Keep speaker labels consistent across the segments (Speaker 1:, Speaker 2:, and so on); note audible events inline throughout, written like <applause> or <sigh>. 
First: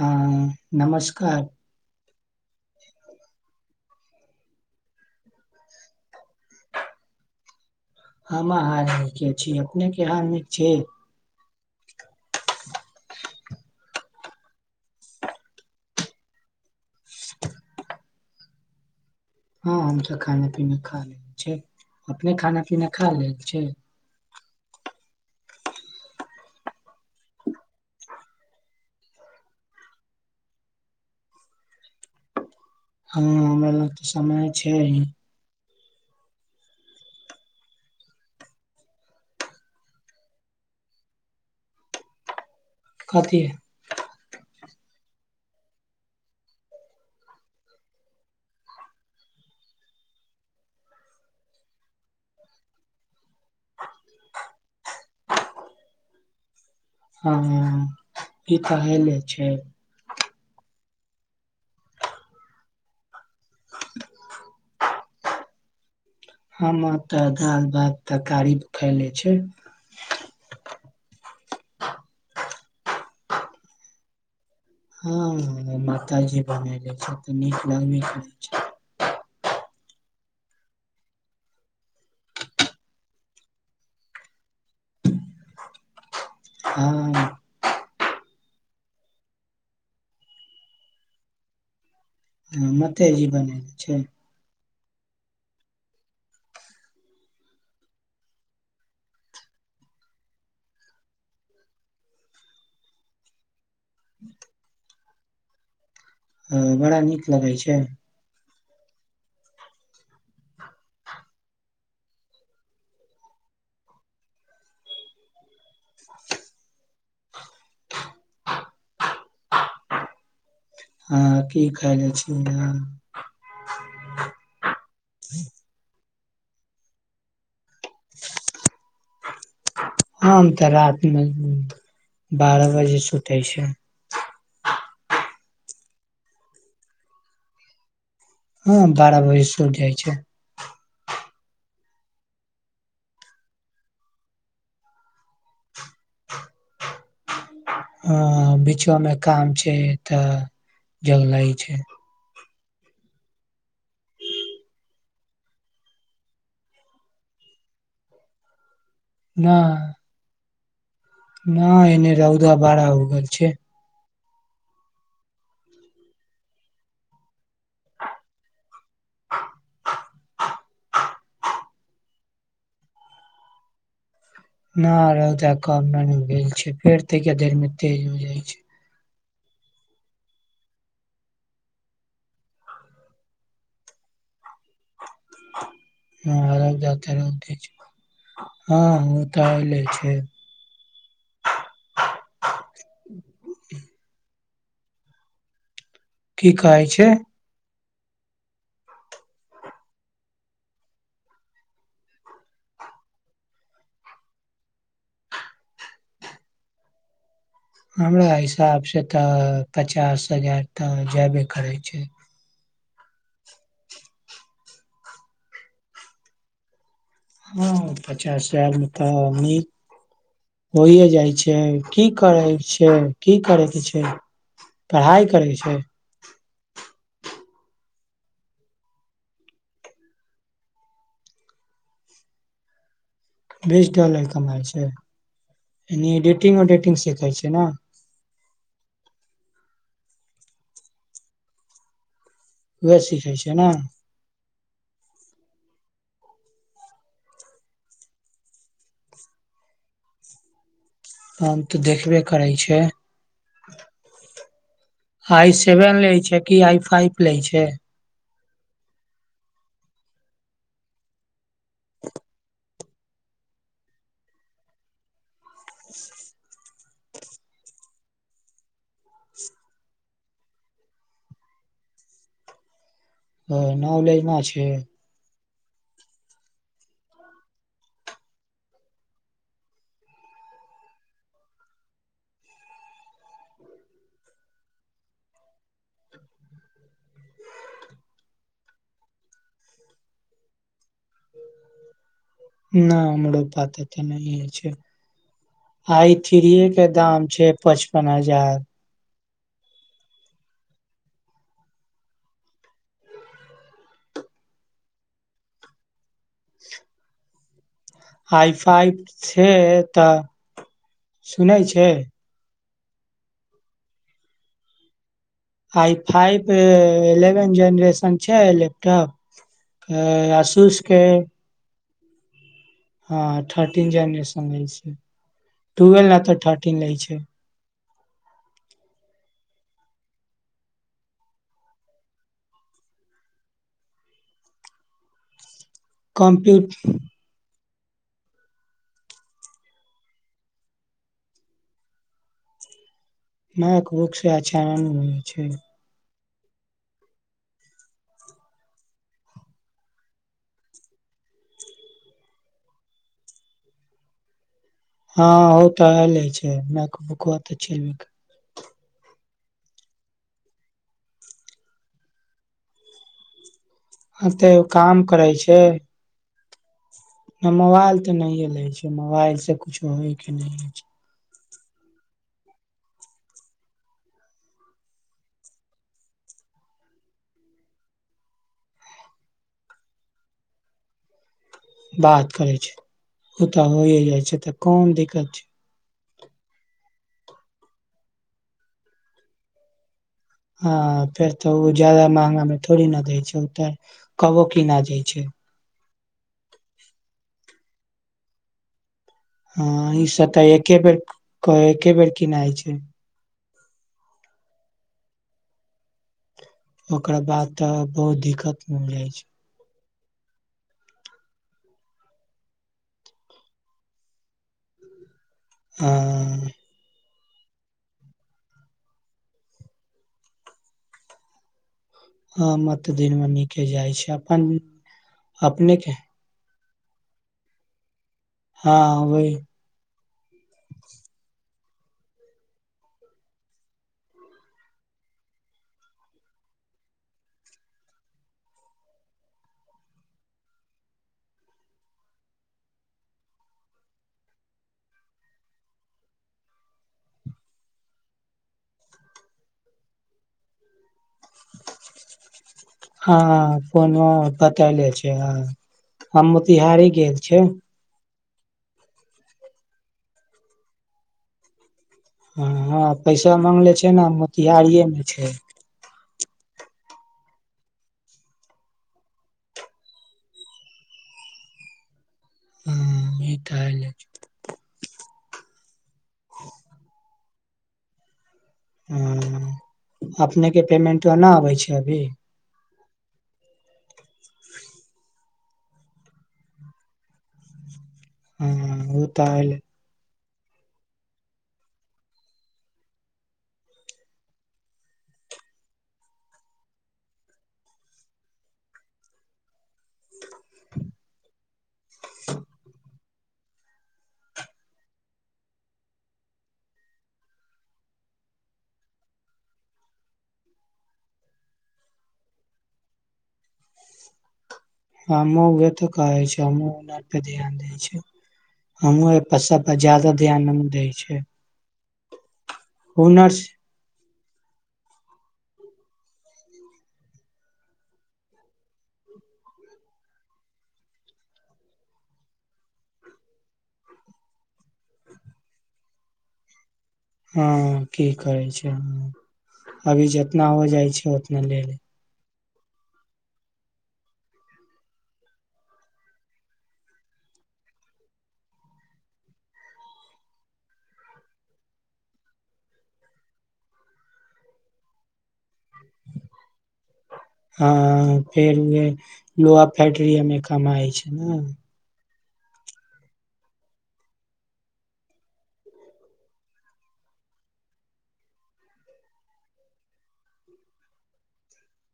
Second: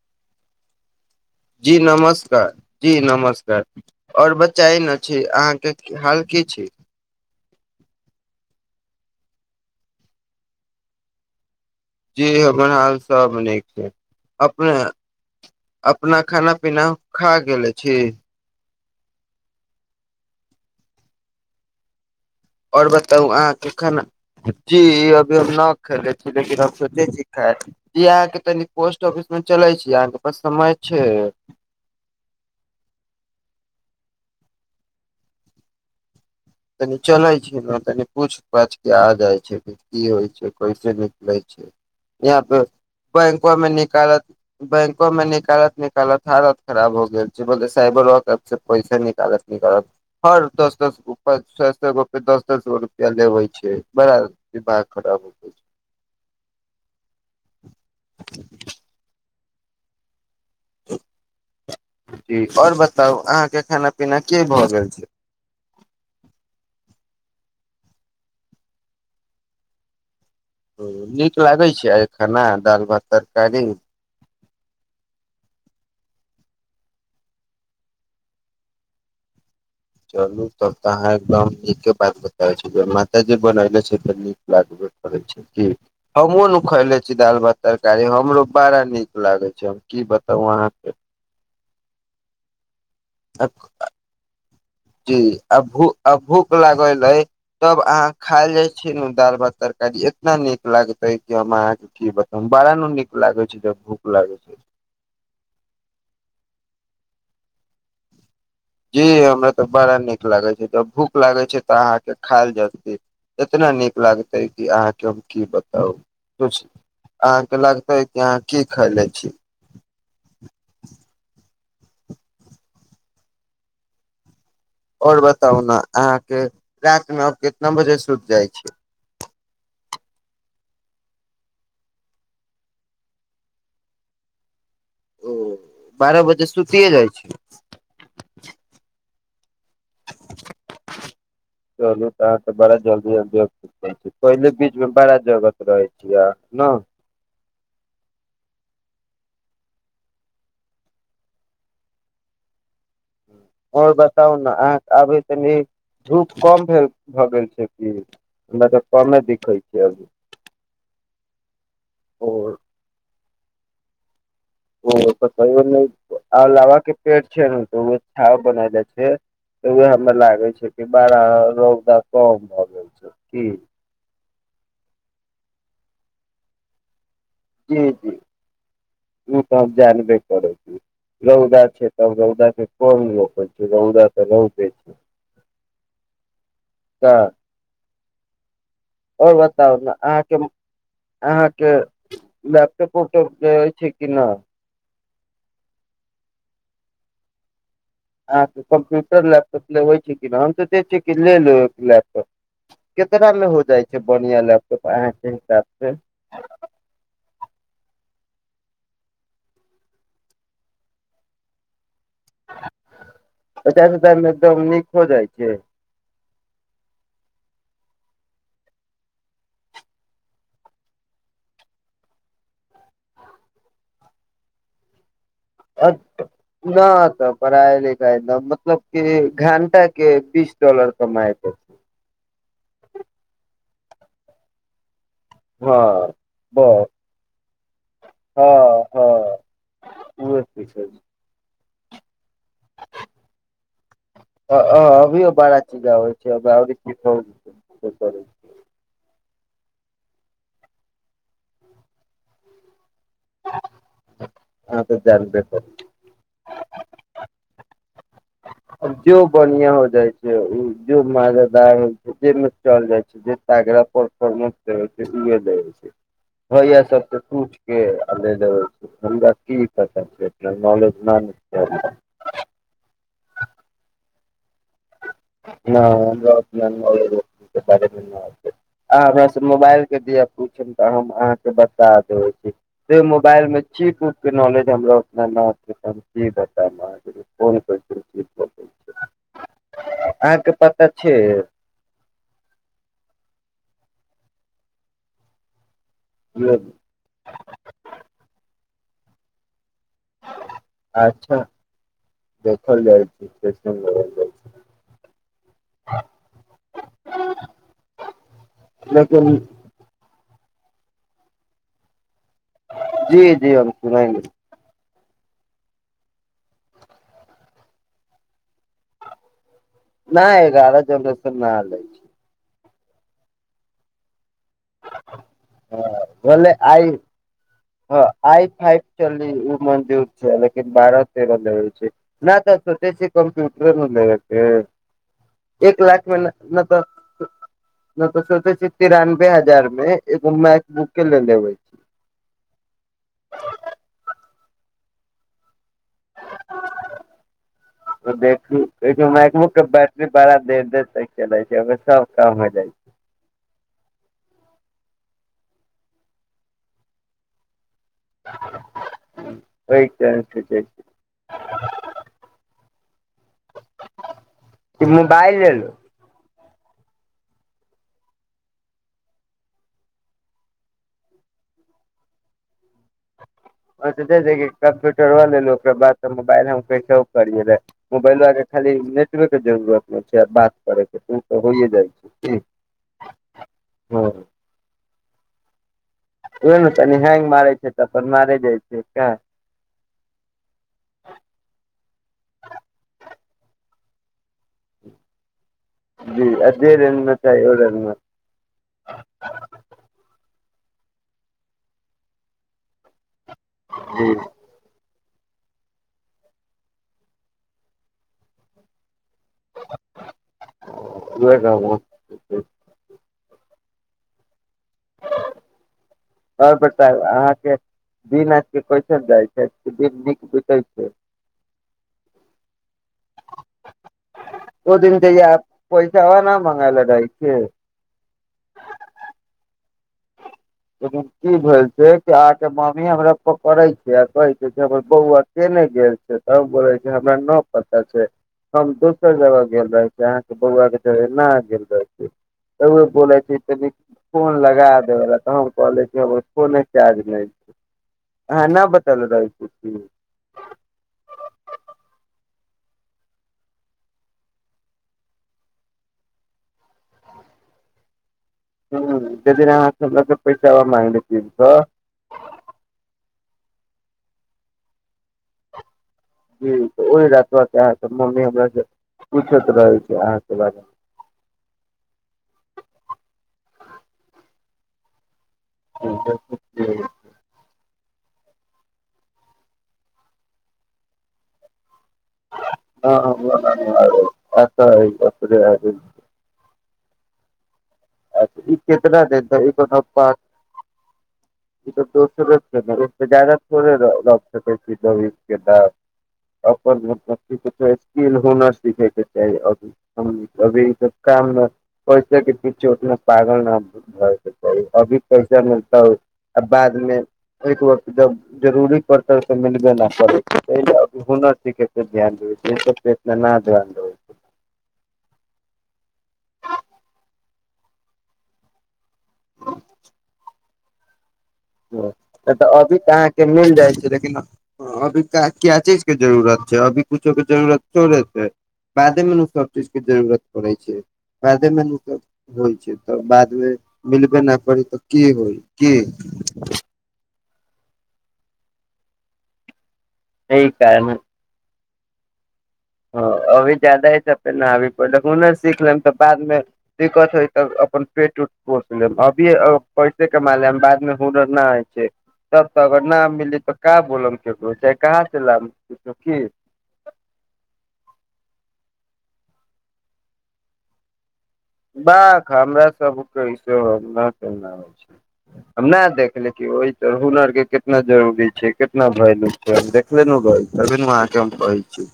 Speaker 1: हँ नमस्कार
Speaker 2: जी नमस्कार जी नमस्कार ओर बच्चाअइ ने ठीक अहाँके हाल की छै
Speaker 1: हम हाल निके छी अपने के हाल नीक छै
Speaker 2: जी हमर हाल सब नीक अइ अपने अपना खाना पीना खा गेले छी
Speaker 1: हँ हमसब खाना पीना खा लेल छै अपने खाना
Speaker 2: आओर
Speaker 1: पीना खा
Speaker 2: बताउ
Speaker 1: लेल छै
Speaker 2: अहाँके खाना जी अभी हम न खेले छी लेकिन हम सोचे छी खाय जी अहाँके तनि पोस्ट ऑफिस में चलै छी अहाँके पास समय छै
Speaker 1: हँ हमरा ल तऽ समय छै इ
Speaker 2: तनी चलै छी ने तनि पूछ पाछ के आ जाइ छै की होइ छै कैसे निकलै छै यहाँ पे
Speaker 1: कथी
Speaker 2: बैंको आओर मे निकालत बैंको मे निकालत निकालत हालत खराब हो गेल छै बोले साइबरो कैफ से पैसे निकालत निकालत हर दस दस बु सौ सौ गो पे दस दस गो रुपआ लेवे छै बड़ा दिमाग खराब हो छै <inaudible>
Speaker 1: हँ ई तऽ लेने छै
Speaker 2: जी आओर बताउ अहाँ के खाना पीना के भए गेल छै
Speaker 1: खाना तऽ दाल भात तरकारी खैले छै
Speaker 2: ह नीक लागै छै आइ खाना दालि भात तरकारी
Speaker 1: हँ मातााजी बनबै छथिन तऽ नीक लगैत रहय छै
Speaker 2: चलू तब तऽ अहाँ एकदम नीके बात बताबे छी ज माता जी बनले छै त नीक लागबे करे छै जी हमहुँ न खइले छी
Speaker 1: हँ
Speaker 2: दाल भात तरकारी हमरो बड़ा नीक लागे छै हम की बताउ अहाँके
Speaker 1: ह मतेजी बनेने छै
Speaker 2: जी आब भू अ भूख लागल ए तब अहाँ खाय लय छीनु दालि भात तरकारी इतना नीक लागतै कि हम अहाँके कि बताउ बारा नु नीक लागे छै त भूख लागे छै
Speaker 1: हुँ बड़ा नीक लगै छै
Speaker 2: जी हमरा तऽ बड़ा नीक लागे छै जब भूख लागे छै तऽ अहाँके खायल जकती इतना नीक लागतै कि अहाँके हम की बताउ पूछ अहाँके लगते कि अहाँ की खायले छी
Speaker 1: हँ की खाइने छी न
Speaker 2: आओर बताउ ने अहाँ के राति मे आब कितना बजे सुति जाइ छी
Speaker 1: आम तऽ राति मे बारह बजे सुतय छी
Speaker 2: ओ बारह बजे सुतिए जाइ छी
Speaker 1: हँ बारह बजे सुति जाइ छै
Speaker 2: चलू त आहाँ त बड़ा जल्दी जलद पहिले बीच मे बड़ा जगत रहै छियै आ न
Speaker 1: ह बीचो मे काम छै तऽ जल नय छै
Speaker 2: आओर बताउ न अहाॅंके आबय सॅं नीक धूप कम भेल भो गेल छैय की हमरा तऽ कम्मे
Speaker 1: न
Speaker 2: दिखै छैय अभी
Speaker 1: न एने
Speaker 2: ओ
Speaker 1: रौअदा बाड़ा उगल छै
Speaker 2: ओ लवा के पेड़ छै ने तऽ ओ छाव बनेले छै तऽ उएह हमे लागे छै कि बड़ा रौदा कम भो गेल छै की
Speaker 1: न रौदा कम नै भेल छै फेड़ तनिके देर में
Speaker 2: जी
Speaker 1: तेज
Speaker 2: जी
Speaker 1: होय जाय छै
Speaker 2: उ त हम जानबे करै छी रौदा छै तब रौदा के कोन रोकय छै रौदा तऽ रौदे छै
Speaker 1: <unintelligible> <unintelligible>
Speaker 2: त
Speaker 1: हँ हॅं उ
Speaker 2: और
Speaker 1: तऽ
Speaker 2: बताउ
Speaker 1: आले
Speaker 2: ने
Speaker 1: छैय
Speaker 2: अहाँके अहाँके लैपटॉपोटॉप अयछे की ना
Speaker 1: की कहै छियै
Speaker 2: अहाॅंके कम्प्यूटर लैपटॉप लेबे छय की ना हम सोचै छियै की ले लूं एक लैपटॉप केतना में हो जाइ छै बनिंया लैपटॉप अहाँके हिसाब से
Speaker 1: हम्मरा हिसाबसँ तऽ पचास हजार तऽ जायबे करैय छै
Speaker 2: पच्चास हजार मे एकदम नीक हो जाइ छैय
Speaker 1: हँ पच्चास हजार मे तऽ नीक होइए जाइ छै की करैय छैय की करैत छै पढ़ाइ करै छै
Speaker 2: <inaudible> न तऽ पढ़ाइ लिखाइ न मतलब कि घंटाके बीस डॉलर कमायबै
Speaker 1: बीस डॉलर कमाइ छै
Speaker 2: हँ
Speaker 1: यानि इडिटिंग
Speaker 2: बस
Speaker 1: उडिटिंग सिखैय छैय न
Speaker 2: हँ हँ उहो सिखै
Speaker 1: उएह सीखै छियै न
Speaker 2: अ हाॅं अभियो बड़ा चीज आबै छैय <unintelligible>
Speaker 1: हम तऽ देखबे करै छै
Speaker 2: अहाँ तऽ जानबे
Speaker 1: हाइ
Speaker 2: करू
Speaker 1: सेवेन लै छै की आइ फाइप लै छै
Speaker 2: जो बनिंया होय जाइ छै उ जो <unintelligible> होय जेमे चल जाइ छै जे तगरा परफोर्मेंस देबैकऽ <unintelligible>
Speaker 1: <inaudible>
Speaker 2: भैया सबके तुटके आ ले देबे छै हमरा की पता छै नॉलेज ना न छै
Speaker 1: त नाॅलेज न छै
Speaker 2: <unintelligible> आहाँ हमरा से मोबाइल के दिया पूछेम तऽ हम अहाँके बता देबै छी से मोबाइल मे चीप उप के नॉलेज हमरा उतना न छै तऽ हम की बताब आहाॅंके <unintelligible> अहाँके पता छैय
Speaker 1: न हमरो पता तऽ नहिये छैय आइ थीरीये के दाम छै पच्चपन हजार
Speaker 2: अच्छा देखल जाइ छी <unintelligible> <unintelligible>
Speaker 1: <inaudible>
Speaker 2: <unintelligible>
Speaker 1: आइ
Speaker 2: छै
Speaker 1: फाइफ
Speaker 2: लेकिन
Speaker 1: छे तऽ सुनै छै
Speaker 2: जी जी हम सुना <unintelligible>
Speaker 1: आइ फाइब इलेवन जेनरेशन छै लेपटॉप अय आसूसके
Speaker 2: ना लैब
Speaker 1: हँ थर्टीन जेनरेशन लै छै
Speaker 2: ह
Speaker 1: टुवेल्व नहि तऽ
Speaker 2: बोले
Speaker 1: थर्टीन
Speaker 2: आइ
Speaker 1: लै छै
Speaker 2: हँ आइ फाइव चलि ओ मंजूर छै लेकिन बारह तेरह लेबे छै न तऽ सोचै छै कम्प्यूटरे न लेबे के एक लाख नहि
Speaker 1: कम्प्यूट
Speaker 2: तऽ <unintelligible> नहि तऽ सोचे छै तिरानबे हजार मै एगो मैक बुके लेबई
Speaker 1: नक भुक से अचान होइ छै <unintelligible>
Speaker 2: देख देखियौ मैकबो के बैटरी बड़ा देर देर तक चले छै ओ सब काम हो जाइ छै
Speaker 1: हँ ओ तऽ हले छैे <unintelligible>
Speaker 2: ओहि क छै <unintelligible> <inaudible>
Speaker 1: ह ते काम करै छै
Speaker 2: लेलू
Speaker 1: मोबाइल ते नै ले छै मोबाइल से कुछो होय के नैहे छै
Speaker 2: ओ कम्प्यूटरो लेल ओकरा बाद त मोबाइल कैस करिये <unintelligible> मोबाइलबा के खाली नेटवे के जरुरत नै छै बात करैके त ओ होइए जाएत
Speaker 1: बात करै छै ओ तऽ होइए
Speaker 2: हँ
Speaker 1: जाइ छै तऽ कौन दिक्कत छै
Speaker 2: ओ ने तनि हेंग मारै छै तऽ अपन मारे जाइ छै सह
Speaker 1: हँ फेर तऽ ओ जदा महंगा मे थोड़ी न दै छै तऽ कबो कीना जाय छै
Speaker 2: जी अएच बी आई बैंक <unintelligible>
Speaker 1: हँ ई सब तऽ एके बेर एके क एके बेर किनाइ छै
Speaker 2: जी
Speaker 1: ओकरा बाद तऽ बहुत दिक्कत मिल जाय छै
Speaker 2: नहि कहब <unintelligible>
Speaker 1: ह
Speaker 2: आओर बता अहाँके दिन आज के कैसल जाइ छै दिन नीक बितै छै
Speaker 1: हँ मतदिन मे नीके जाइ छै अपन
Speaker 2: ओ दिन पैसा
Speaker 1: अपने के
Speaker 2: ह न मंगायला दइ <unintelligible> के
Speaker 1: हँ वहि
Speaker 2: लेकिन की भेल छै कि अहाँके ममी हमरा पकड़ै छै आ कहै छै हमर बौआ के नै गेल छै तब गोरे के हमरा न पता छै हम दोसर जगह गेल रहै छीयै अहाँके बौआ के ना गेल रह छीय एक बेर बोलाय छी तऽ नीक फोन लगा देैबैला त कहले ओो नहि चारज नहि छै अहाँ नहि बतल रहल छी <unintelligible>
Speaker 1: हँ कोनो पतैले छै ह हम मोतिहारी गेल छिय
Speaker 2: हू जेदिना अहाँ सब पैसा <unintelligible>
Speaker 1: हँ हँ पैसा माँगले छै न मोतिहारिए मे छै
Speaker 2: हू त ओहि रति तुरते अहाँ के मम्मी हमर से पूछैत रहै छै अहाँ के बारे मे
Speaker 1: हू ई टाईल अछि
Speaker 2: ह ज <unintelligible>
Speaker 1: हू अपनेके पेमेंटबा न अबै छै अभी
Speaker 2: हँ ब आछ ह कथ <unintelligible> ई
Speaker 1: हँ
Speaker 2: केतना
Speaker 1: ओ तऽ एले
Speaker 2: <unintelligible> ई त तस छै ने जदााो रक्ता पके <unintelligible> अपन मतलब कछो स्किल हुनर सीखे के चाही अभी <unintelligible> अभी सब काम पैसे <unintelligible> <unintelligible> अभी पैसा मिलता आ बादमे ऐक वक्त जब जरूरी पड़तल त मिलबे न करैत छै हुनर सीखे के ध्यान देबै ना ध्यान देबै
Speaker 1: हमहूँ उहे तऽ कहै छै हमहुँ ओहे <unintelligible> पे ध्यान दै छै। हमहूँ अइ सब पर ज्यादा ध्यान न न दै छियै।
Speaker 2: तऽ अभी तऽ अहाँके मिल जाइ छै लेकिन हँ अभी क्या क्या चीज के जरूरत छै अभी कुछो के जरूरत थोड़े छै। बादे मे नू सब चीज के जरूरत पड़ै छै बादे मे नै तऽ होइ छै तऽ बाद मे मिलबे ना करी तऽ की होइ की।
Speaker 1: हँ की करै छै हँ अभी
Speaker 2: एहि
Speaker 1: जितना हो
Speaker 2: कारण
Speaker 1: जाइ छै उतना ले लेब
Speaker 2: हँ अभी ज्यादा हय तब तऽ ना अभी पहिले हुनर सीख लेम तऽ बाद मे दिक्कत हइ तऽ अपन पेट उट पोस लेब अभीए पैसे कमा लेम बाद मे हुनर न होइ छै तब तऽ अगर ना मिली तऽ का बोलम ककरो से कहाँ से लाम कुछो की
Speaker 1: हँ फेर उहे लोहा फैक्ट्रीये मे कमाइ छै न
Speaker 2: बाख हमरा सब के ई सब न <unintelligible> होइ छै हम ना देखले छी ओहि तऽ हुनर के कितना जरूरी छै कितना वैल्यू छै हम देख उहे नु भइ तबे नु अहाँके हम कहै छी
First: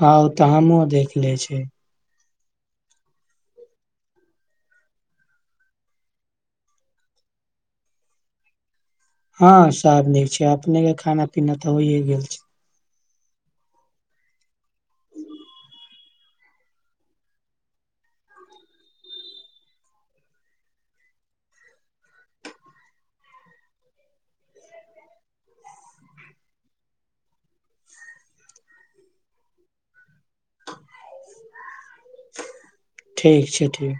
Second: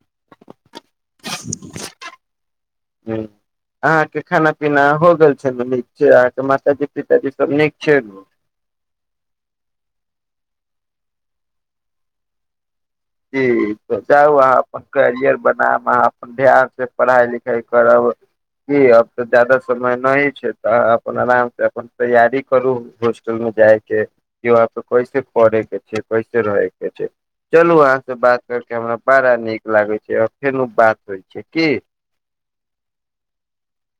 Speaker 1: हँ ओ तऽ हमहुँ देखले छी।
Speaker 2: हूंम्म अहाँके खाना पीना हो गेल छै नु नीक से अहाँके माताजी पिताजी सब नीक छै नु
Speaker 1: हँ सब नीक छै अपने के खाना पीना तऽ होइए गेल छै।
Speaker 2: जी तऽ जाउ अहाँ अपन करियर बनाम अहाँ ध्यान से पढ़ाइ लिखाइ करब जी अब तऽ ज्यादा समय नहि छै तऽ आहाँ अपन आराम से अपन तैयारी करु होस् टल मे जाइ के की वहाँ पर कैसे पढ़ै के छै कैसे रहे के छै चलु अहाँ बात कर के हमरा बड़ा नीक लागै छै आओर फेनू बात होइ छै की
Speaker 1: ठीक छै ठीक